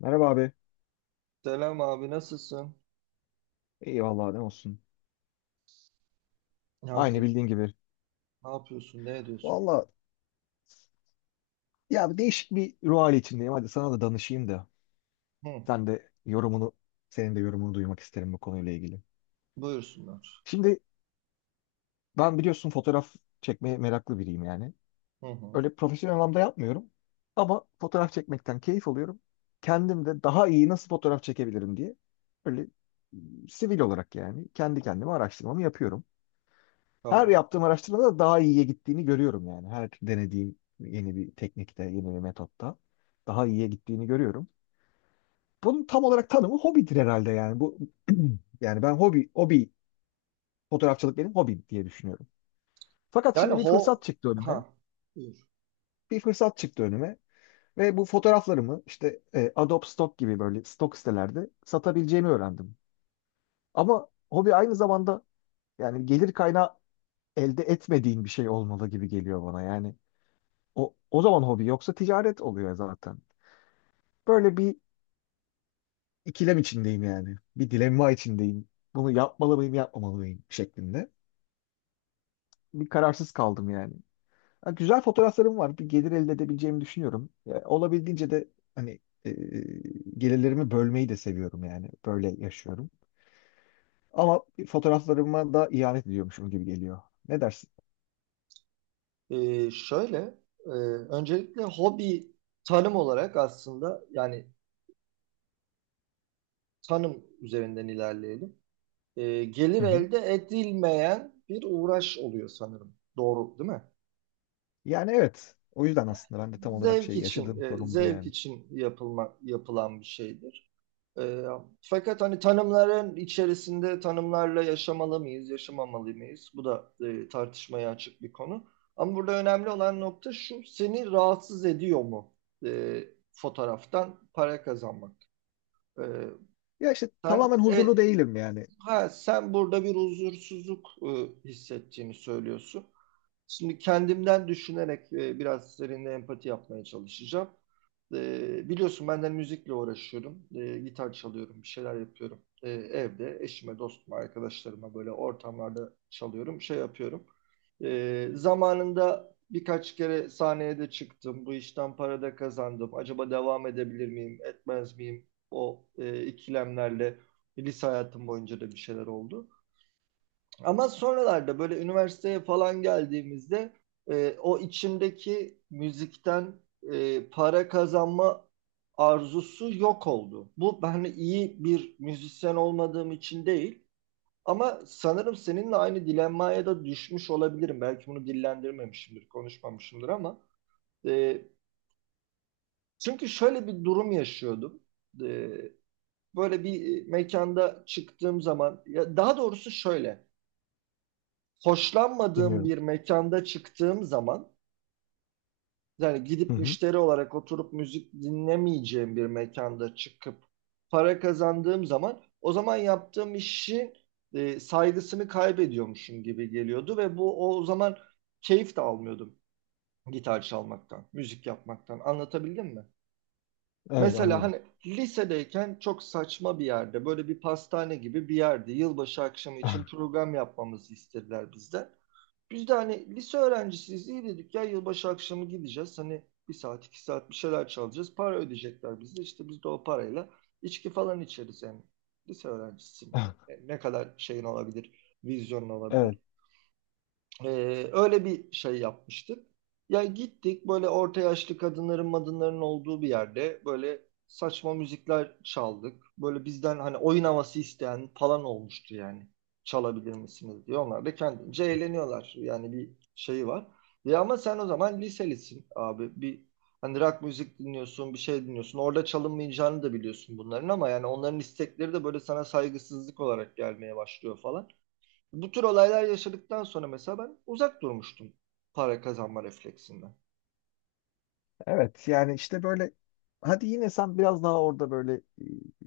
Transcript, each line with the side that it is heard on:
left: Merhaba abi.
right: Selam abi, nasılsın?
left: İyi vallahi ne olsun.
right: Ne
left: Aynı bildiğin
right: yapıyorsun?
left: gibi.
right: Ne? Ne ediyorsun?
left: Vallahi ya bir değişik bir ruh hali içindeyim. Hadi sana da danışayım da.
right: Hı,
left: Sen de yorumunu, Senin de yorumunu duymak isterim bu konuyla ilgili.
right: buyursunlar.
left: Şimdi ben biliyorsun fotoğraf çekmeye meraklı biriyim yani.
right: Hı hı,
left: Öyle profesyonel anlamda yapmıyorum. Ama fotoğraf çekmekten keyif alıyorum. Kendim de daha iyi nasıl fotoğraf çekebilirim diye. Böyle sivil olarak yani kendi kendime araştırmamı yapıyorum. Her
right: tamam.
left: yaptığım araştırmada daha iyiye gittiğini görüyorum yani. Her denediğim yeni bir teknikte, yeni bir metotta daha iyiye gittiğini görüyorum. Bunun tam olarak tanımı hobidir herhalde yani. Bu yani ben hobi hobi fotoğrafçılık benim hobim diye düşünüyorum. Fakat
right: Yani
left: şimdi bir fırsat
right: ho
left: çıktı önüme.
right: ha buyur.
left: Bir fırsat çıktı önüme ve bu fotoğraflarımı işte Adobe Stock gibi böyle stok sitelerde satabileceğimi öğrendim. Ama hobi aynı zamanda yani gelir kaynağı elde etmediğin bir şey olmalı gibi geliyor bana. Yani O zaman hobi yoksa ticaret oluyor zaten. Böyle bir ikilem içindeyim yani. Bir dilemma içindeyim. Bunu yapmalı mıyım, yapmamalı mıyım şeklinde. Bir kararsız kaldım yani. Ha, güzel fotoğraflarım var. Bir gelir elde edebileceğimi düşünüyorum. Ya, olabildiğince de hani e, gelirlerimi bölmeyi de seviyorum yani. Böyle yaşıyorum. Ama fotoğraflarıma da ihanet ediyormuşum gibi geliyor. Ne dersin?
right: Ee, şöyle e, Öncelikle hobi, tanım olarak, aslında yani tanım üzerinden ilerleyelim. Gelir
left: Hı hı.
right: elde edilmeyen bir uğraş oluyor sanırım. Doğru değil mi?
left: Yani evet. O yüzden aslında ben de tam olarak
right: Zevk
left: şey
right: için,
left: yaşadığım sorun bu
right: zevk
left: yani.
right: için yapılan bir şeydir. E, Fakat hani tanımların içerisinde tanımlarla yaşamalı mıyız, yaşamamalı mıyız? Bu da tartışmaya açık bir konu. Ama burada önemli olan nokta şu: seni rahatsız ediyor mu e, fotoğraftan para kazanmak? E,
left: Ya işte
right: sen
left: tamamen
right: e,
left: huzurlu değilim yani.
right: ha, Sen burada bir huzursuzluk hissettiğini söylüyorsun. Şimdi kendimden düşünerek biraz seninle empati yapmaya çalışacağım. Biliyorsun ben de hani müzikle uğraşıyorum. Gitar çalıyorum, bir şeyler yapıyorum. Evde eşime, dostuma, arkadaşlarıma böyle ortamlarda çalıyorum, şey yapıyorum. Zamanında birkaç kere sahneye de çıktım. Bu işten para da kazandım. Acaba devam edebilir miyim, etmez miyim? O ikilemlerle lise hayatım boyunca da bir şeyler oldu. Ama sonralarda böyle üniversiteye falan geldiğimizde o içimdeki müzikten para kazanma arzusu yok oldu. Bu, ben iyi bir müzisyen olmadığım için değil, ama sanırım seninle aynı dilenmaya da düşmüş olabilirim. Belki bunu dillendirmemişimdir, konuşmamışımdır, e, çünkü şöyle bir durum yaşıyordum. E, Böyle bir mekanda çıktığım zaman, ya daha doğrusu şöyle, hoşlanmadığım
left: Dinliyorum.
right: bir mekanda çıktığım zaman, yani
left: Hı
right: gidip
left: hı.
right: müşteri olarak oturup müzik dinlemeyeceğim bir mekanda çıkıp para kazandığım zaman, o zaman yaptığım işin saygısını kaybediyormuşum gibi geliyordu ve bu, o zaman keyif de almıyordum gitar çalmaktan, müzik yapmaktan. Anlatabildim mi?
left: Evet
right: Mesela
left: anlıyorum.
right: hani lisedeyken çok saçma bir yerde, böyle bir pastane gibi bir yerde, yılbaşı akşamı için program yapmamızı istediler bizden. Biz de hani lise öğrencisiyiz, iyi dedik ya, yılbaşı akşamı gideceğiz. Hani bir saat iki saat bir şeyler çalacağız. Para ödeyecekler bize. İşte biz de o parayla içki falan içeriz yani. Lise öğrencisi ne kadar şeyin olabilir, vizyonun
left: Evet.
right: olabilir. Öyle bir şey yapmıştık. Ya gittik böyle orta yaşlı kadınların madınların olduğu bir yerde, böyle saçma müzikler çaldık. Böyle bizden hani oyun havası isteyen falan olmuştu yani. Çalabilir misiniz diye. Onlar da kendince eğleniyorlar. Yani bir şeyi var. Ya ama sen o zaman liselisin abi. Bir hani rock müzik dinliyorsun, bir şey dinliyorsun. Orada çalınmayacağını da biliyorsun bunların, ama yani onların istekleri de böyle sana saygısızlık olarak gelmeye başlıyor falan. Bu tür olaylar yaşadıktan sonra mesela ben uzak durmuştum para kazanma refleksinden.
left: Evet yani işte böyle hadi yine sen biraz daha orada böyle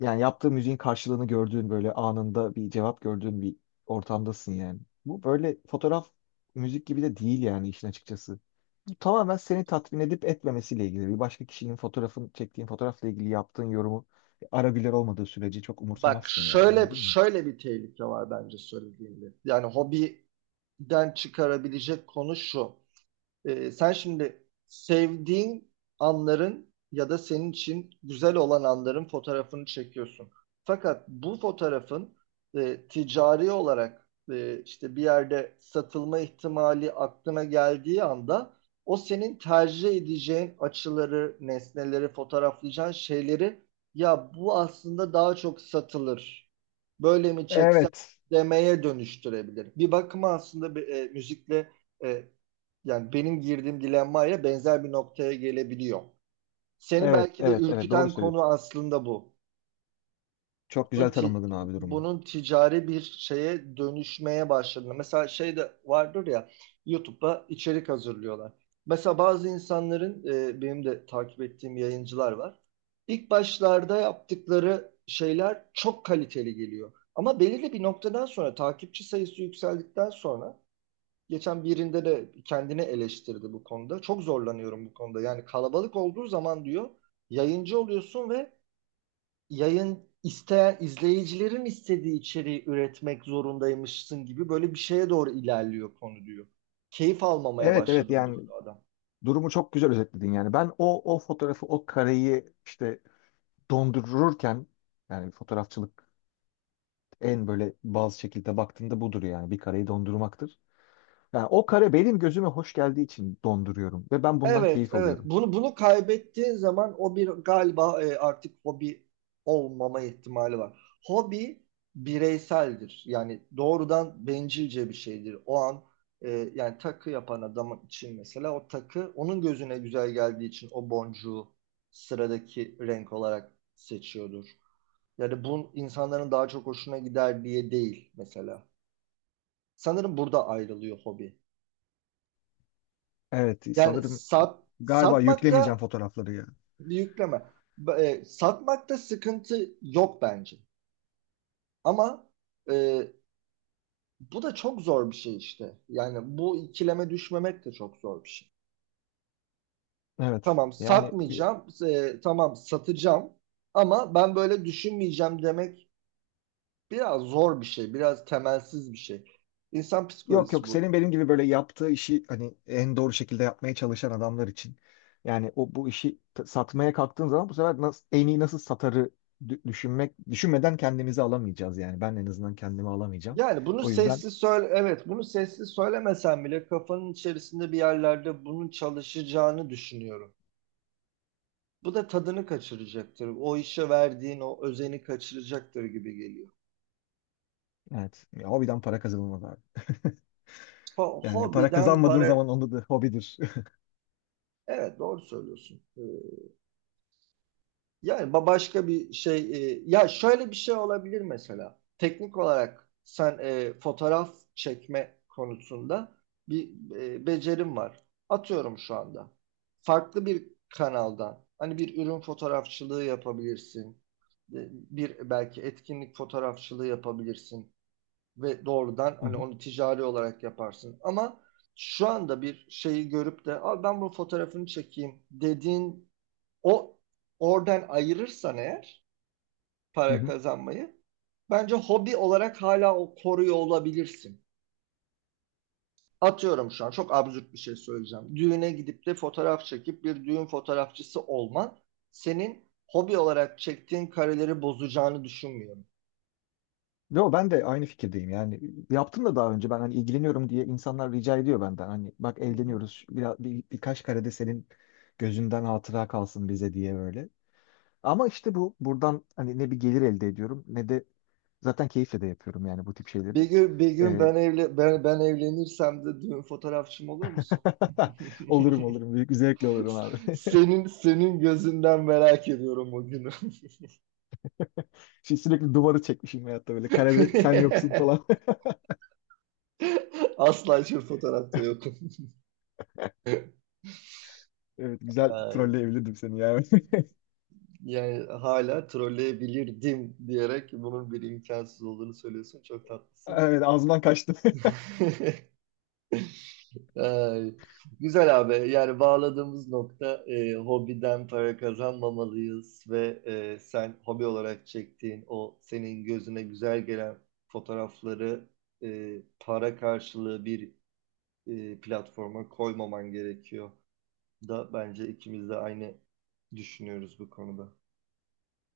left: yani yaptığı müziğin karşılığını gördüğün böyle anında bir cevap gördüğün bir ortamdasın yani. Bu böyle fotoğraf müzik gibi de değil yani işin açıkçası. Bu tamamen seni tatmin edip etmemesiyle ilgili. Bir başka kişinin fotoğrafın çektiğin fotoğrafla ilgili yaptığın yorumu ara güler olmadığı sürece çok
right: Bak
left: umursamazsın yani
right: şöyle,
left: anladın mı?
right: bir tehlike var bence söylediğimde. Yani hobiden çıkarabilecek konu şu. Sen şimdi sevdiğin anların ya da senin için güzel olan anların fotoğrafını çekiyorsun. Fakat bu fotoğrafın ticari olarak, işte bir yerde satılma ihtimali aklına geldiği anda, o senin tercih edeceğin açıları, nesneleri, fotoğraflayacağın şeyleri, ya bu aslında daha çok satılır, böyle mi çeksem
left: Evet.
right: demeye dönüştürebilir. Bir bakıma aslında müzikle e, yani benim girdiğim dilemmaya benzer bir noktaya gelebiliyor. Seni
left: Evet,
right: belki de
left: evet, evet doğru
right: ürküten
left: söylüyorsun.
right: konu aslında bu.
left: Çok
right: Bunun,
left: güzel
right: ti-
left: tanımladın abi durumu.
right: Bunun ticari bir şeye dönüşmeye başladığında. Mesela şey de vardır ya, YouTube'da içerik hazırlıyorlar. Mesela bazı insanların, benim de takip ettiğim yayıncılar var. İlk başlarda yaptıkları şeyler çok kaliteli geliyor. Ama belirli bir noktadan sonra, takipçi sayısı yükseldikten sonra, geçen birinde de kendini eleştirdi bu konuda. Çok zorlanıyorum bu konuda. Yani kalabalık olduğu zaman, diyor, yayıncı oluyorsun ve yayın isteyen izleyicilerin istediği içeriği üretmek zorundaymışsın gibi, böyle bir şeye doğru ilerliyor konu, diyor. Keyif almamaya
left: Evet, evet
right: başladım diyordu
left: yani
right: adam.
left: durumu çok güzel özetledin yani. Ben o fotoğrafı, o kareyi işte dondururken yani fotoğrafçılık en böyle bazı şekilde baktığında budur yani bir kareyi dondurmaktır. Yani o kare benim gözüme hoş geldiği için donduruyorum ve ben bundan
right: Evet,
left: keyif
right: evet.
left: alıyorum.
right: Bunu kaybettiğin zaman, o bir galiba artık hobi olmama ihtimali var. Hobi bireyseldir. Yani doğrudan bencilce bir şeydir. O an e, yani takı yapan adam için mesela, o takı onun gözüne güzel geldiği için o boncuğu sıradaki renk olarak seçiyordur. Yani bu insanların daha çok hoşuna gider diye değil mesela. Sanırım burada ayrılıyor hobi.
left: Evet
right: Yani
left: sanırım
right: sat
left: galiba yüklemeyeceğim
right: Satmakta
left: fotoğrafları ya.
right: bir yükleme. Satmakta sıkıntı yok bence. Ama e, Bu da çok zor bir şey işte. Yani bu ikileme düşmemek de çok zor bir şey.
left: Evet
right: Tamam
left: yani
right: satmayacağım, tamam satacağım, ama ben böyle düşünmeyeceğim demek biraz zor bir şey, biraz temelsiz bir şey. İnsan
left: yok
right: psikolojisi
left: yok
right: bu.
left: senin benim gibi böyle yaptığı işi hani en doğru şekilde yapmaya çalışan adamlar için. Yani o bu işi satmaya kalktığın zaman bu sefer nasıl, en iyi nasıl satarı dü- düşünmek düşünmeden kendimizi alamayacağız yani. Ben en azından kendimi alamayacağım.
right: Yani bunu
left: O yüzden
right: sesli söyle, evet, bunu sesli söylemesen bile kafanın içerisinde bir yerlerde bunun çalışacağını düşünüyorum. Bu da tadını kaçıracaktır. O işe verdiğin o özeni kaçıracaktır gibi geliyor.
left: evet ya, hobiden para kazanılmaz abi. Yani para
right: Hobiden
left: kazanmadığın
right: para...
left: zaman onda da hobidir.
right: Evet, doğru söylüyorsun. Başka bir şey... Ya şöyle bir şey olabilir mesela. Teknik olarak sen fotoğraf çekme konusunda bir becerim var. Atıyorum şu anda. Farklı bir kanaldan. Hani bir ürün fotoğrafçılığı yapabilirsin. Bir belki etkinlik fotoğrafçılığı yapabilirsin ve doğrudan
left: Hı
right: hani
left: hı.
right: onu ticari olarak yaparsın. Ama şu anda bir şeyi görüp de al ben bu fotoğrafını çekeyim dediğin o oradan ayırırsan eğer
left: Hı
right: para
left: hı.
right: kazanmayı, bence hobi olarak hala o koruyor olabilirsin. Atıyorum, şu an çok absürt bir şey söyleyeceğim. Düğüne gidip de fotoğraf çekip bir düğün fotoğrafçısı olman, senin hobi olarak çektiğin kareleri bozacağını düşünmüyorum.
left: Yo ben de aynı fikirdeyim yani yaptım da daha önce ben hani ilgileniyorum diye insanlar rica ediyor benden hani bak
right: Hı hı.
left: evleniyoruz birkaç karede senin gözünden hatıra kalsın bize diye böyle. Ama işte bu buradan hani ne bir gelir elde ediyorum ne de zaten keyifle de yapıyorum yani bu tip şeyleri.
right: Bir gün
left: Ee,
right: ben evle ben evlenirsem de düğün fotoğrafçım olur musun?
left: olurum, büyük bir zevkle olurum abi.
right: Senin gözünden merak ediyorum o günü.
left: Şimdi sürekli duvarı çekmişim hayatta böyle karede sen yoksun falan.
right: Asla hiçbir fotoğrafta yokum.
left: Evet güzel
right: Ay,
left: trolleyebilirdim seni yani.
right: yani hala trolleyebilirdim diyerek bunun bir imkansız olduğunu söylüyorsun. Çok tatlısın.
left: Evet ağzımdan kaçtı.
right: Ay, güzel abi. Yani bağladığımız nokta, hobiden para kazanmamalıyız ve sen hobi olarak çektiğin o senin gözüne güzel gelen fotoğrafları para karşılığı bir platforma koymaman gerekiyor da, bence ikimiz de aynı düşünüyoruz bu konuda.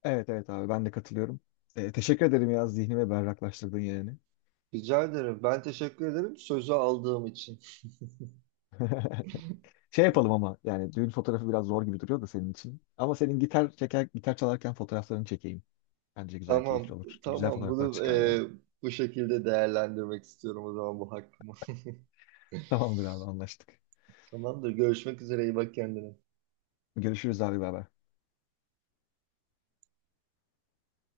left: Evet evet abi ben de katılıyorum. Teşekkür ederim ya zihnimi berraklaştırdın yani.
right: Rica ederim. Ben teşekkür ederim sözü aldığım için.
left: Şey yapalım ama yani düğün fotoğrafı biraz zor gibi duruyor da senin için. Ama gitar çeker, gitar çalarken fotoğraflarını çekeyim. Bence güzel, keyifli
right: Tamam,
left: olur. Güzel
right: tamam.
left: fotoğraflar
right: Bunu
left: çıkar yani.
right: bu şekilde değerlendirmek istiyorum o zaman, bu hakkımı.
left: Tamamdır abi anlaştık.
right: Tamamdır. Görüşmek üzere. İyi bak kendine.
left: Görüşürüz abi beraber.